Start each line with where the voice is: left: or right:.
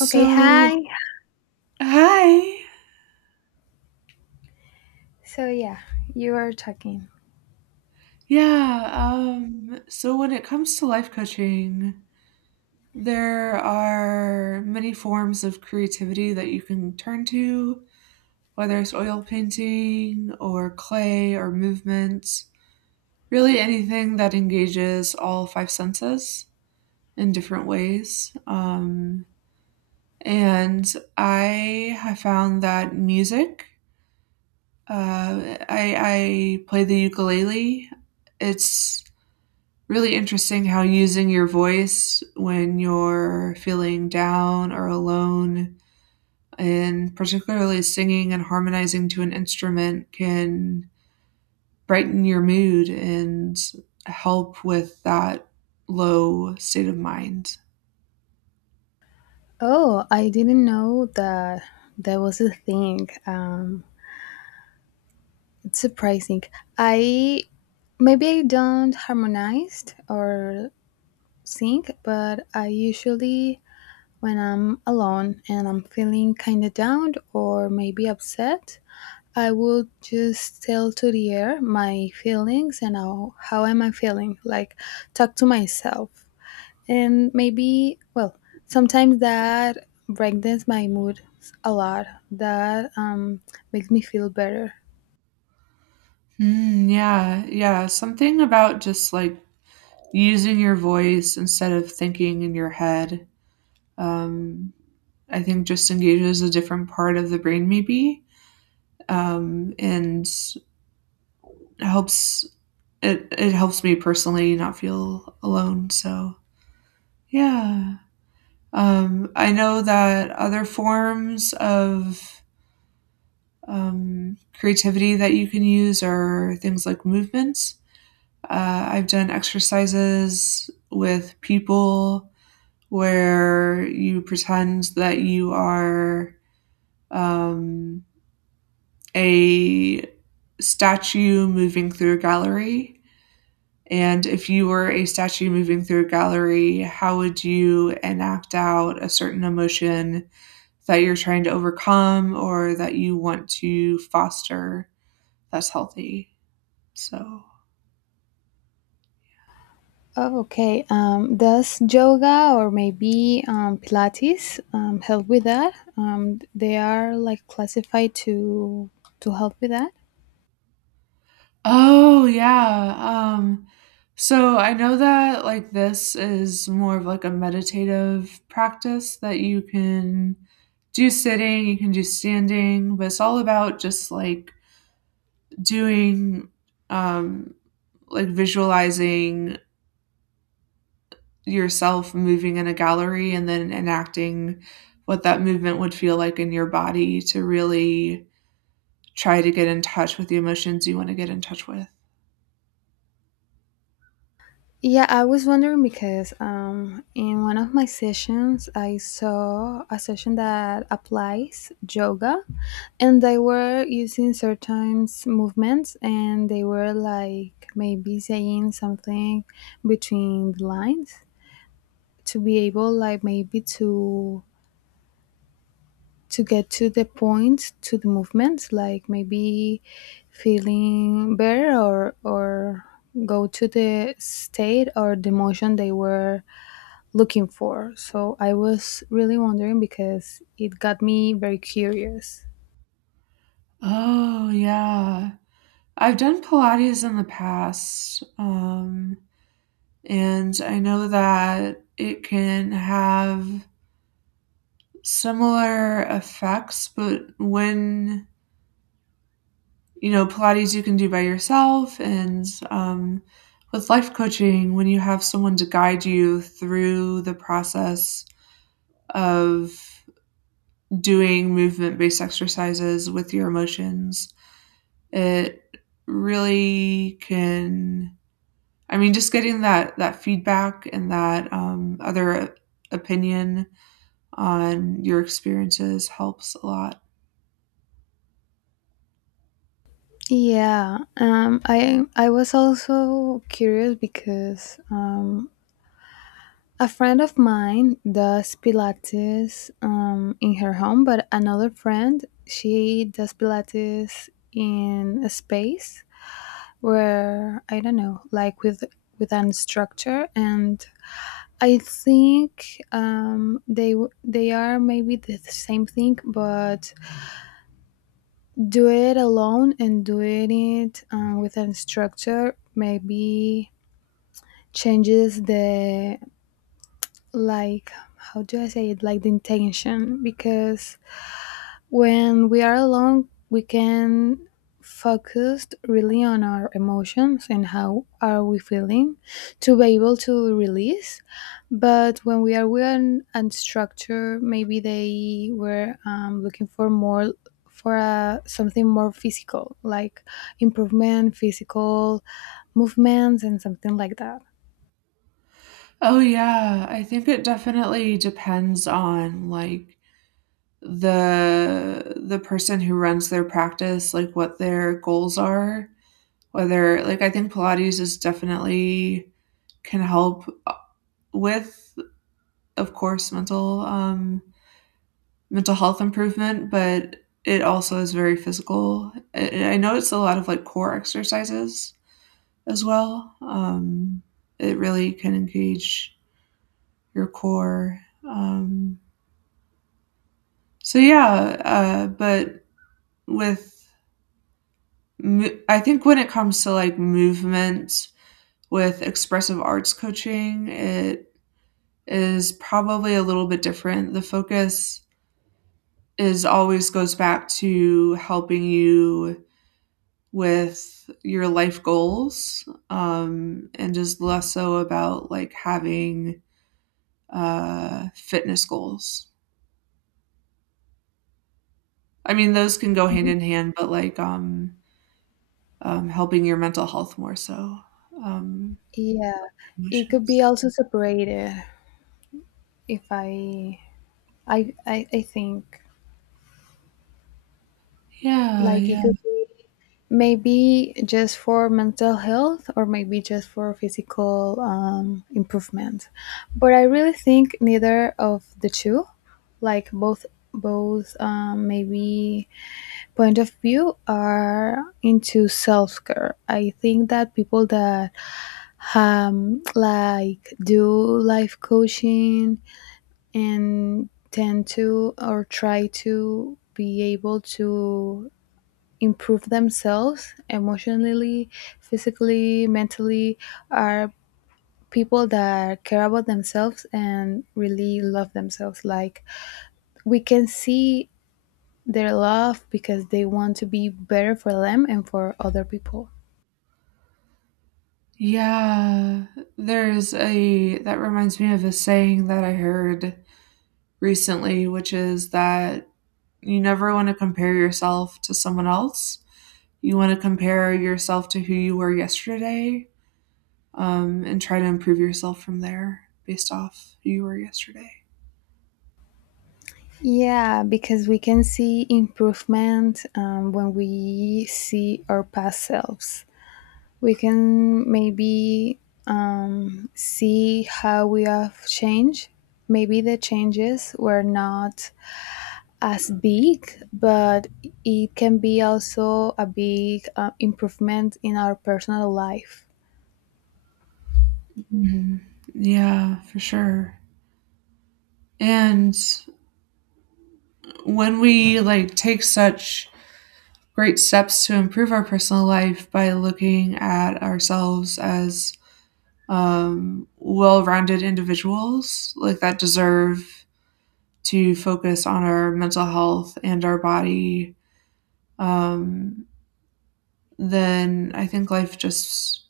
left: Okay, hi.
right: hi.
left: So yeah, you are talking.
right: Yeah, so when it comes to life coaching, there are many forms of creativity that you can turn to, whether it's oil painting or clay or movement, really anything that engages all five senses in different ways. And I have found that music, uh, I, I play the ukulele. It's really interesting how using your voice when you're feeling down or alone and particularly singing and harmonizing to an instrument can brighten your mood and help with that low state of mind.
left: Oh, I didn't know that that was a thing. It's surprising. I Maybe I don't harmonized or sing, but I usually when I'm alone and I'm feeling kind of down or maybe upset, I will just tell to the air my feelings and how am I feeling. Like talk to myself and maybe well sometimes that brightens my mood a lot that makes me feel better.
right: Mm, yeah, yeah. Something about just like using your voice instead of thinking in your head. Um, I think just engages a different part of the brain, maybe, and helps it helps me personally not feel alone. So yeah, I know that other forms of creativity that you can use are things like movements. I've done exercises with people where you pretend that you are um, a statue moving through a gallery. And if you were a statue moving through a gallery, how would you enact out a certain emotion that you're trying to overcome or that you want to foster that's healthy? So,
left: Oh, okay. Does yoga or maybe Pilates help with that? They are like classified to help with that.
right: oh, yeah. So I know that like this is more of like a meditative practice that you can do sitting, you can do standing, but it's all about just like doing um like visualizing yourself moving in a gallery and then enacting what that movement would feel like in your body to really try to get in touch with the emotions you want to get in touch with.
left: Yeah, I was wondering because in one of my sessions, I saw a session that applies yoga, and they were using certain movements, and they were like maybe saying something between the lines to be able, like maybe to get to the point to the movements, like maybe feeling better or go to the state or the motion they were looking for. So I was really wondering because it got me very curious.
right: Oh, yeah. I've done Pilates in the past, and I know that it can have similar effects, but when Pilates you can do by yourself, and with life coaching, when you have someone to guide you through the process of doing movement based exercises with your emotions, it really can. I mean, just getting that feedback and that other opinion on your experiences helps a lot.
left: Yeah, I was also curious because a friend of mine does Pilates in her home, but another friend, she does Pilates in a space where I don't know, like with an instructor, and I think they are maybe the same thing, but do it alone and doing it with a structure maybe changes the, like, how do I say it, like the intention. Because when we are alone, we can focus really on our emotions and how are we feeling to be able to release. But when we are with an unstructured, maybe they were looking for more for something more physical, like improvement, physical movements, and something like that.
right: Oh yeah, I think it definitely depends on like the person who runs their practice like what their goals are whether like I think Pilates is definitely can help with of course mental health improvement, but it also is very physical. Know it's a lot of like core exercises as well. It really can engage your core. um so yeah, but with I think when it comes to like movement with expressive arts coaching, it is probably a little bit different. The focus is always goes back to helping you with your life goals, and just less so about like having fitness goals. I mean, those can go hand
left: Mhm.
right: in hand, but like helping your mental health more so, um,
left: Yeah,
right: like your
left: it could be
right: emotions.
left: also separated, if I think.
right: Yeah,
left: Like it
right: yeah.
left: could be maybe just for mental health or maybe just for physical improvement. But I really think neither of the two, like both maybe point of view are into self-care. I think that people that like do life coaching and tend to or try to be able to improve themselves emotionally, physically, mentally are people that care about themselves and really love themselves. Like we can see their love because they want to be better for them and for other people.
right: Yeah, there's a that reminds me of a saying that I heard recently, which is that you never want to compare yourself to someone else. You want to compare yourself to who you were yesterday, and try to improve yourself from there based off who you were yesterday.
left: Yeah, because we can see improvement when we see our past selves. We can maybe see how we have changed. Maybe the changes were not as big, but it can be also a big improvement in our personal life.
right: Yeah, for sure. And when we like take such great steps to improve our personal life by looking at ourselves as well rounded individuals like that deserve to focus on our mental health and our body, um, then I think life just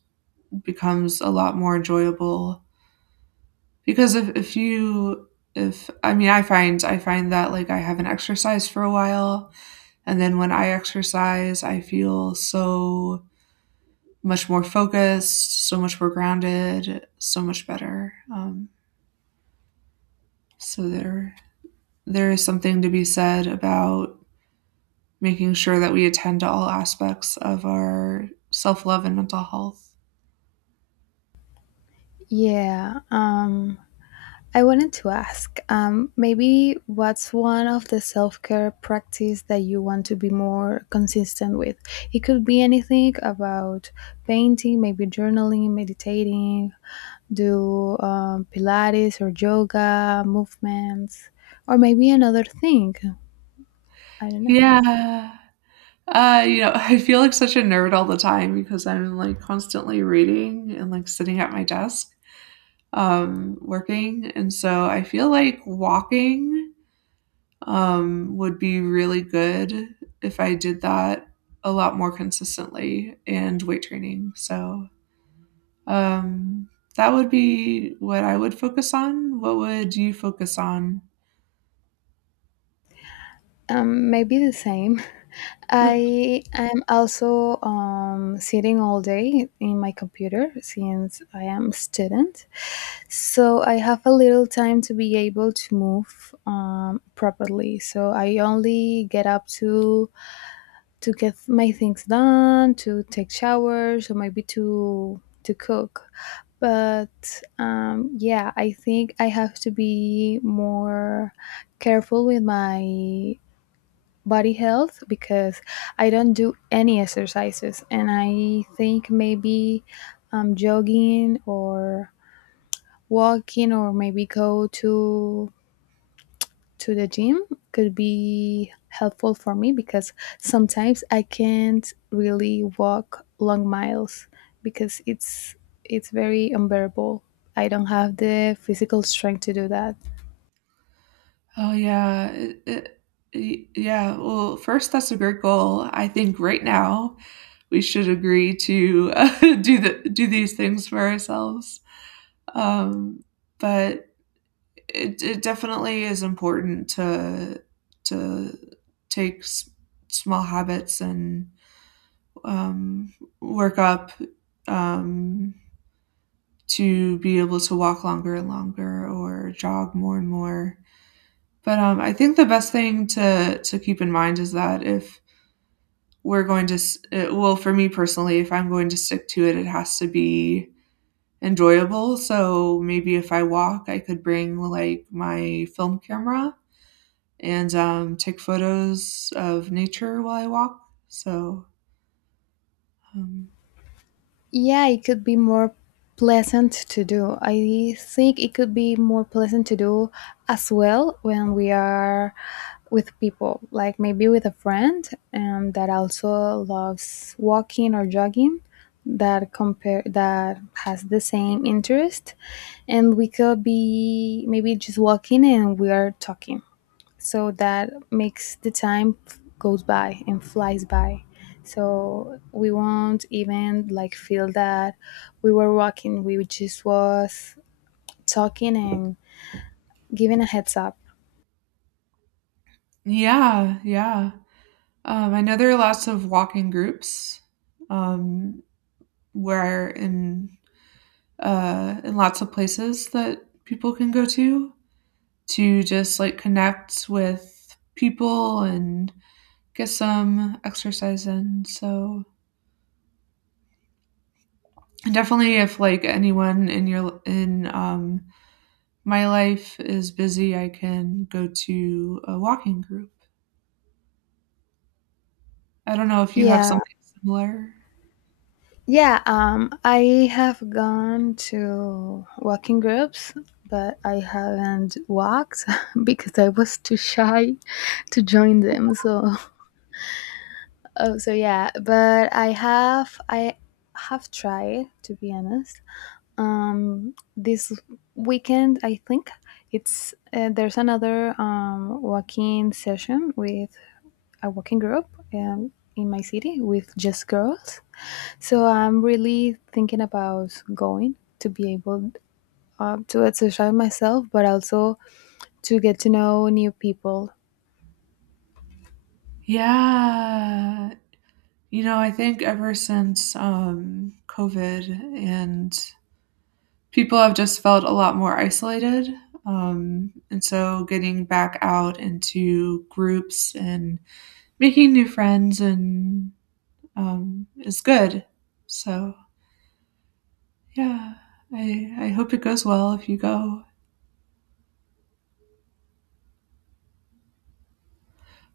right: becomes a lot more enjoyable. Because if you, if I mean, I find that like I haven't exercised for a while, and then when I exercise, I feel so much more focused, so much more grounded, so much better. So there is something to be said about making sure that we attend to all aspects of our self love and mental health.
left: Yeah. I wanted to ask, maybe what's one of the self care practice that you want to be more consistent with? It could be anything about painting, maybe journaling, meditating, do Pilates or yoga movements, or maybe another thing. I don't know.
right: Yeah. I feel like such a nerd all the time because I'm like constantly reading and like sitting at my desk, working. And so I feel like walking, would be really good if I did that a lot more consistently and weight training. So, Um, that would be what I would focus on. What would you focus on?
left: Maybe the same. I am also sitting all day in my computer since I am a student. So I have a little time to be able to move properly. So I only get up to get my things done, to take showers, or maybe to cook. But yeah, I think I have to be more careful with my body health because I don't do any exercises, and I think maybe jogging or walking or maybe go to the gym could be helpful for me because sometimes I can't really walk long miles because it's very unbearable. I don't have the physical strength to do that.
right: Oh yeah, yeah. Well, first, that's a great goal. I think right now we should agree to do the do these things for ourselves. Um, but it definitely is important to to take small habits and um, work up. Um, to be able to walk longer and longer or jog more and more. But I think the best thing to keep in mind is that, if we're going to, it, well, for me personally, if I'm going to stick to it, it has to be enjoyable. So maybe if I walk, I could bring like my film camera and take photos of nature while I walk. So, um,
left: Yeah, it could be more pleasant to do. I think it could be more pleasant to do as well when we are with people, like maybe with a friend that also loves walking or jogging, that compare, that has the same interest, and we could be maybe just walking and we are talking, so that makes the time goes by and flies by, so we won't even like feel that we were walking, we just was talking and giving a heads up.
right: yeah, yeah. I know there are lots of walking groups. Um, We're in lots of places that people can go to just like connect with people and get some exercise in. So definitely, if like anyone in my life is busy, I can go to a walking group. I don't know if you have
left: Yeah,
right: something similar.
left: yeah. I have gone to walking groups, but I haven't walked because I was too shy to join them. So oh, so yeah, but I have tried, to be honest. This weekend, I think it's there's another walking session with a walking group in my city with just girls, so I'm really thinking about going to be able to exercise myself but also to get to know new people.
right: Yeah. You know, I think ever since COVID and people have just felt a lot more isolated. And so getting back out into groups and making new friends and is good. So yeah, I hope it goes well if you go.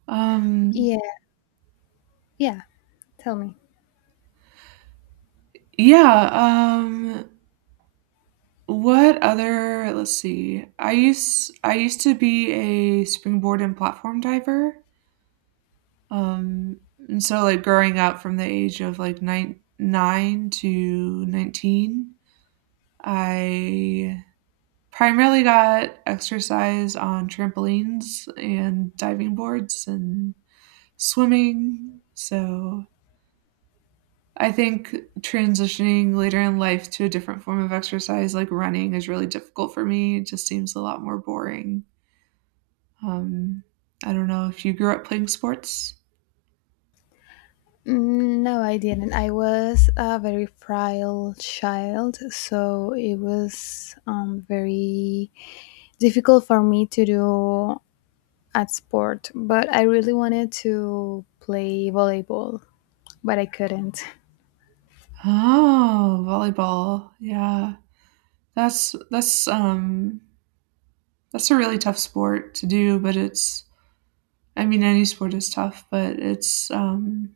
right: Um,
left: Yeah, yeah, tell me.
right: yeah. Um, what other? Let's see. I used to be a springboard and platform diver. Um, and so, like, growing up from the age of, like, nine 9 to 19, I primarily got exercise on trampolines and diving boards and swimming. So, I think transitioning later in life to a different form of exercise, like running, is really difficult for me. It just seems a lot more boring. Um, I don't know if you grew up playing sports?
left: Mm, no, I didn't. I was a very frail child, so it was very difficult for me to do at sport, but I really wanted to play volleyball, but I couldn't.
right: Oh, volleyball, yeah. That's that's um that's a really tough sport to do, but it's I mean any sport is tough, but it's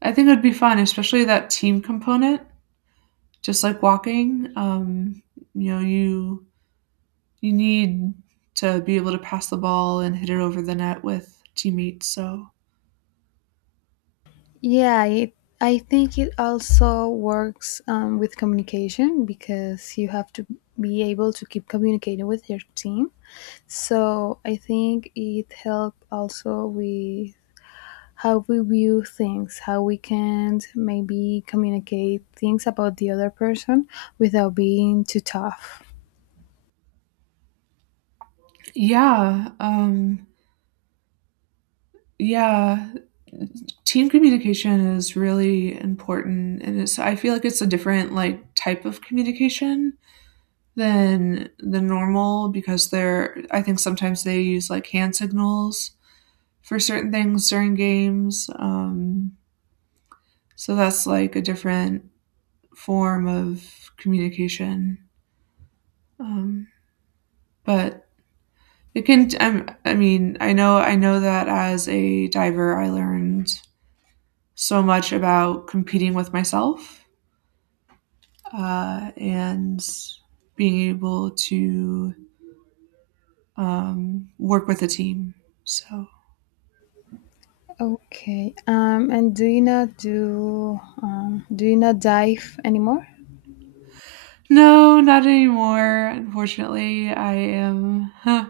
right: I think it would be fun, especially that team component, just like walking. You know, you need to be able to pass the ball and hit it over the net with teammates. So
left: Yeah, I think it also works with communication because you have to be able to keep communicating with your team. So I think it helped also with how we view things, how we can maybe communicate things about the other person without being too tough.
right: yeah, yeah, team communication is really important, and it's I feel like it's a different like type of communication than the normal because they're I think sometimes they use like hand signals for certain things during games. So that's like a different form of communication. Um, but it can. I mean, I know that as a diver, I learned so much about competing with myself and being able to work with a team. So.
left: Okay. And do you not dive anymore?
right: No, not anymore. Unfortunately, I am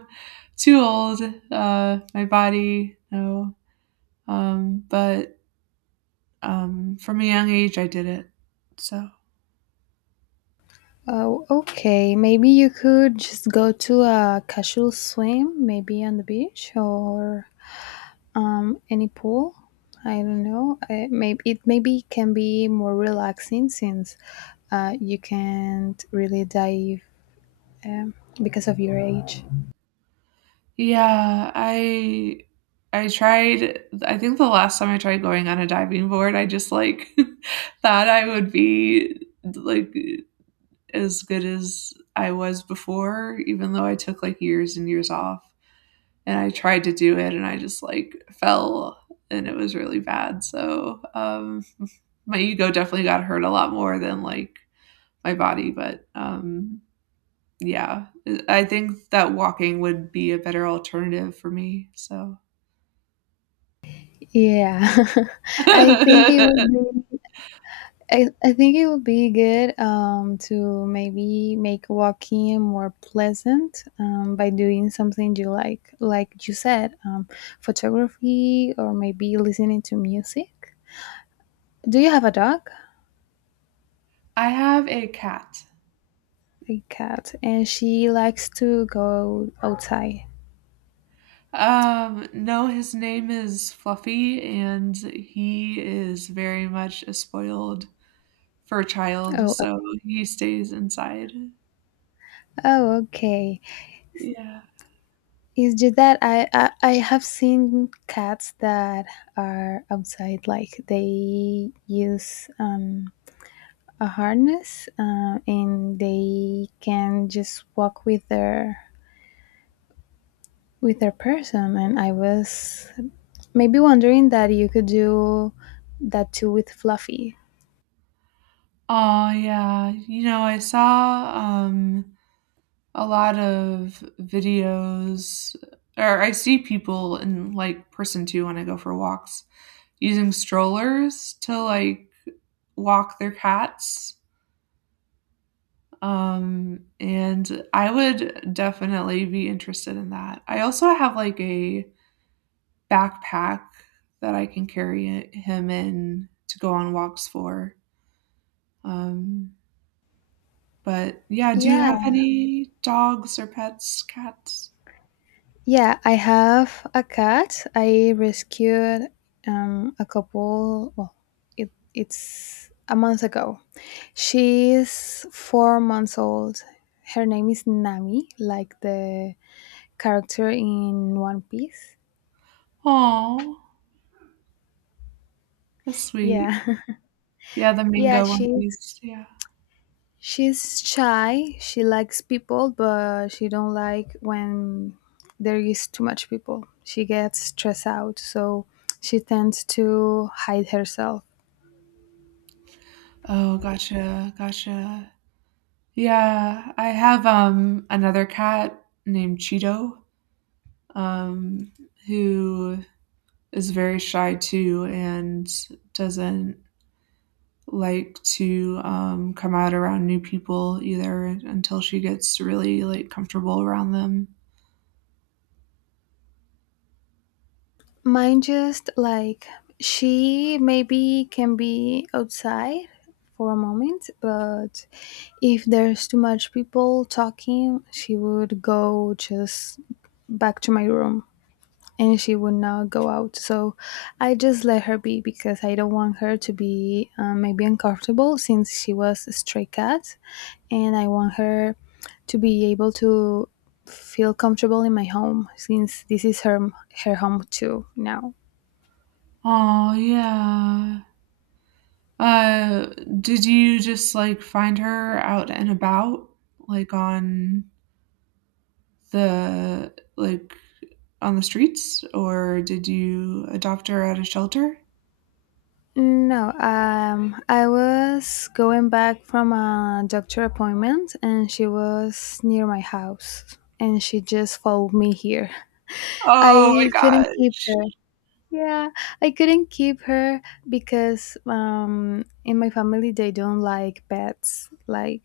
right: too old. My body, no. But from a young age, I did it. So
left: Oh, okay. Maybe you could just go to a casual swim, maybe on the beach or any pool. I don't know. Maybe it maybe can be more relaxing since you can't really dive um, because of your age.
right: yeah, I tried. I think the last time I tried going on a diving board, I just like thought I would be like as good as I was before, even though I took like years and years off. And I tried to do it and I just like fell and it was really bad. So, my ego definitely got hurt a lot more than like my body, but yeah, I think that walking would be a better alternative for me. So
left: Yeah, I think it
right: I
left: would be. I think it would be good to maybe make walking more pleasant by doing something you like you said, photography or maybe listening to music. Do you have a dog?
right: have a cat.
left: A cat, and she likes to go outside.
right: No, his name is Fluffy, and he is very much a spoiled fur child,
left: Oh,
right: so he stays inside.
left: oh, okay.
right: Yeah.
left: It's just that I have seen cats that are outside, like they use a harness and they can just walk with their person, and I was maybe wondering that you could do that too with Fluffy.
right: Oh yeah. You know, I saw, a lot of videos or I see people in, like, person too when I go for walks, using strollers to, like, walk their cats, and I would definitely be interested in that. I also have, like, a backpack that I can carry him in to go on walks um, But yeah, do you
left: Yeah,
right: have any dogs or pets, cats?
left: yeah, I have a cat. I rescued a couple, well, it's a month ago. She's 4 months old. Her name is Nami, like the character in One Piece.
right: Oh, that's sweet.
left: Yeah.
right: Yeah, the
left: Yeah,
right: mango
left: she's
right: onesies, yeah.
left: she's shy. She likes people, but she don't like when there is too much people. She gets stressed out, so she tends to hide herself.
right: Oh, gotcha, gotcha. Yeah, I have, another cat named Cheeto, um, who is very shy too and doesn't like to, come out around new people either until she gets really, like, comfortable around them.
left: Mine, just like, she maybe can be outside for a moment, but if there's too much people talking, she would go just back to my room, and she would not go out. So I just let her be because I don't want her to be maybe uncomfortable since she was a stray cat, and I want her to be able to feel comfortable in my home since this is her home too now.
right: Oh yeah. Uh, did you just, like, find her out and about, like, on the like, on the streets, or did you adopt her at a shelter?
left: No, I was going back from a doctor appointment, and she was near my house, and she just followed me here.
right: Oh my
left: I couldn't keep
right: gosh.
left: her. Yeah, I couldn't keep her because in my family they don't like pets. Like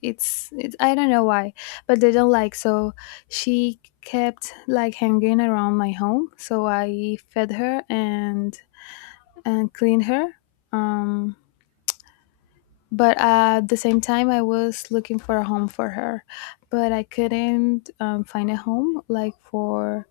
left: it's I don't know why, but they don't like. So she kept like hanging around my home. So I fed her and cleaned her. Um, but at the same time, I was looking for a home for her, but I couldn't find a home like for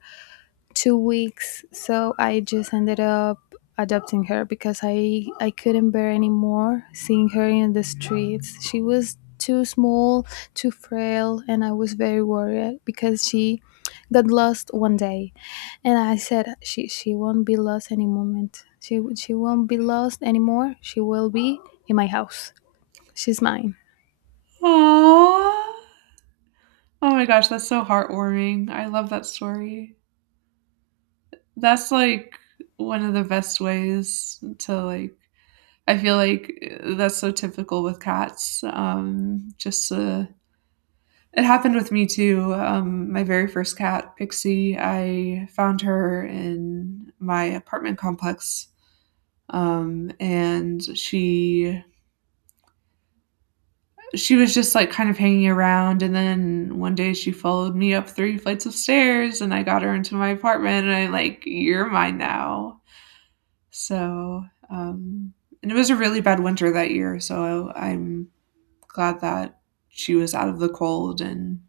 left: 2 weeks. So I just ended up adopting her because I couldn't bear anymore seeing her in the streets. She was too small, too frail, and I was very worried because she got lost one day. And I said, she won't be lost any moment, she won't be lost anymore. She will be in my house. She's mine.
right: Aw. Oh my gosh, that's so heartwarming. I love that story. That's, like, one of the best ways to, like I feel like, that's so typical with cats, just to It happened with me too. My very first cat, Pixie, I found her in my apartment complex, and she was just like kind of hanging around. And then one day she followed me up three flights of stairs, and I got her into my apartment, and I like you're mine now. So, um, and it was a really bad winter that year, so I'm glad that she was out of the cold and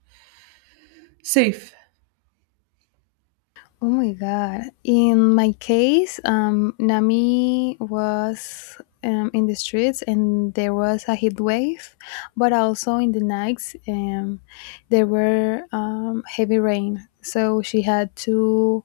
right: safe.
left: Oh my god. In my case, Nami was in the streets, and there was a heat wave, but also in the nights there were heavy rain. So she had to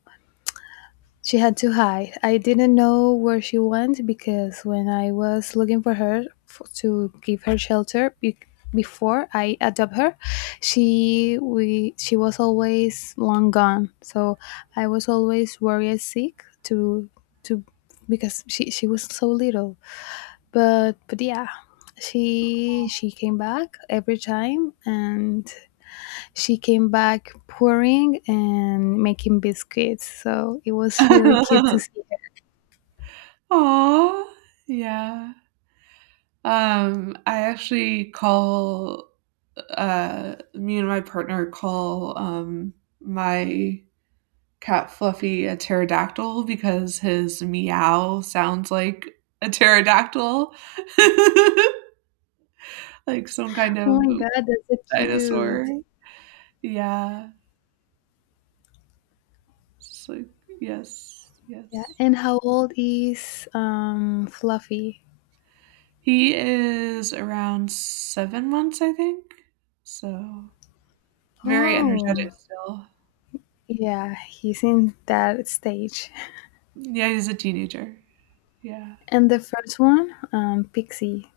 left: she had to hide. I didn't know where she went because when I was looking for her to give her shelter before I adopt her, she was always long gone. So I was always worried sick to because she was so little. But yeah, she came back every time, and she came back pouring and making biscuits. So it was really cute to see
right: Aw, yeah. I actually call me and my partner call, my cat Fluffy a pterodactyl because his meow sounds like a pterodactyl, like some
left: her.
right: kind
left: Oh
right: of
left: my god, that's so
right: dinosaur.
left: cute.
right: Yeah. It's like yes,
left: Yeah.
right: yes.
left: And how old is Fluffy?
right: He is around 7 months, I think, so very
left: Oh,
right: energetic still.
left: yeah, he's in that stage.
right: Yeah, he's a teenager. Yeah.
left: And the first one, Pixie.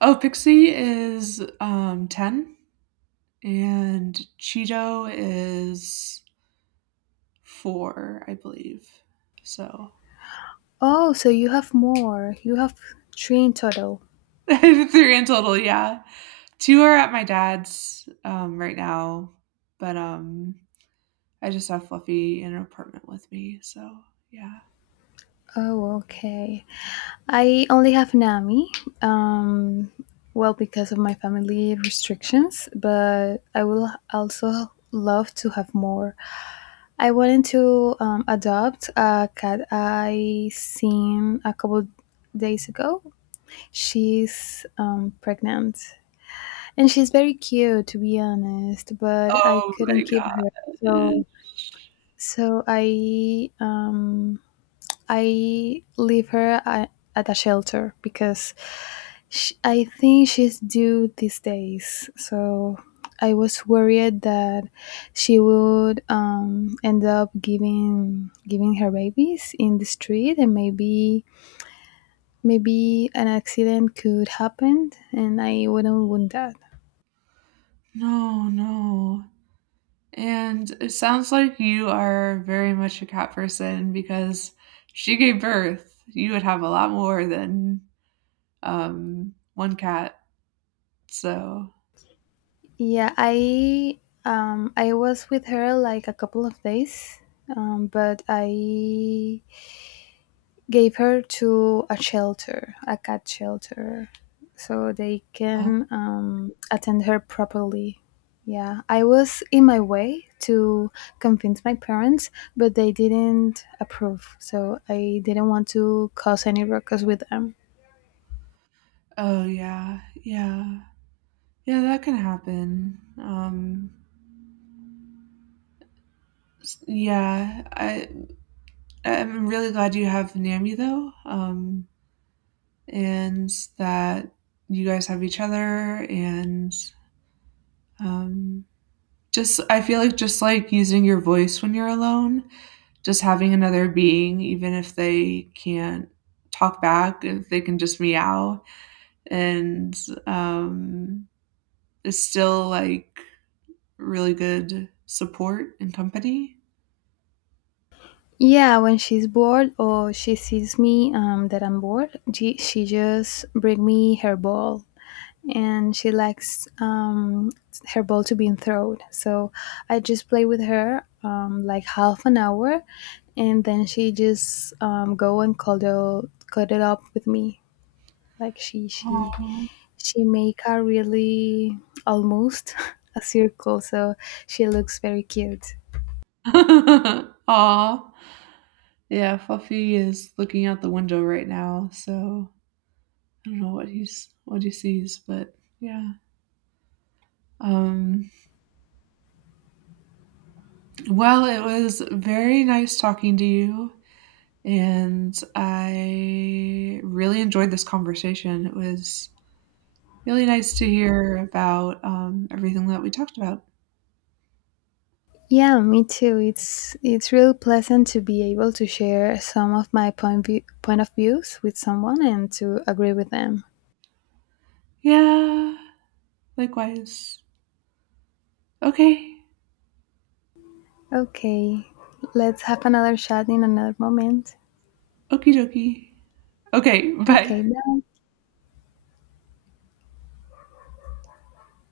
right: Oh, Pixie is 10 and Cheeto is 4, I believe. So,
left: Oh, so you have more. You have three in total.
right: 3 in total, yeah. 2 are at my dad's right now, but I just have Fluffy in an apartment with me, so yeah.
left: Oh, okay. I only have Nami. Um, well, because of my family restrictions, but I will also love to have more. I wanted to adopt a cat I seen a couple days ago. She's pregnant, and she's very cute, to be honest, but I
right: Oh
left: couldn't
right: my
left: keep
right: god.
left: her. So, so I um, I leave her at a shelter because Sh I think she's due these days, so I was worried that she would end up giving her babies in the street, and maybe an accident could happen, and I wouldn't want that.
right: No, no. And it sounds like you are very much a cat person because she gave birth. You would have a lot more than one cat. So,
left: Yeah, I was with her like a couple of days, but I gave her to a shelter, a cat shelter, so they
right: oh,
left: can attend her properly. Yeah, I was in my way to convince my parents, but they didn't approve, so I didn't want to cause any ruckus with them.
right: oh yeah, yeah, yeah, that can happen. Yeah, I'm really glad you have Nami though, and that you guys have each other and um, just I feel like just like using your voice when you're alone just having another being, even if they can't talk back, if they can just meow, and um, is still like really good support and company.
left: Yeah, when she's bored or she sees me that I'm bored, she just bring me her ball, and she likes her ball to be thrown. So I just play with her like half an hour, and then she just go and cuddle up with me. Like she make a really almost a circle, so she looks very cute.
right: Aww, Aw. Yeah, Fluffy is looking out the window right now, so I don't know what he sees, but yeah. Um, well, it was very nice talking to you. And I really enjoyed this conversation. It was really nice to hear about everything that we talked about.
left: Yeah, me too. It's really pleasant to be able to share some of my point of views with someone and to agree with them.
right: Yeah, likewise. Okay,
left: Okay, let's have another chat in another moment.
right: okie dokie. Okay,
left: Okay,
right: bye.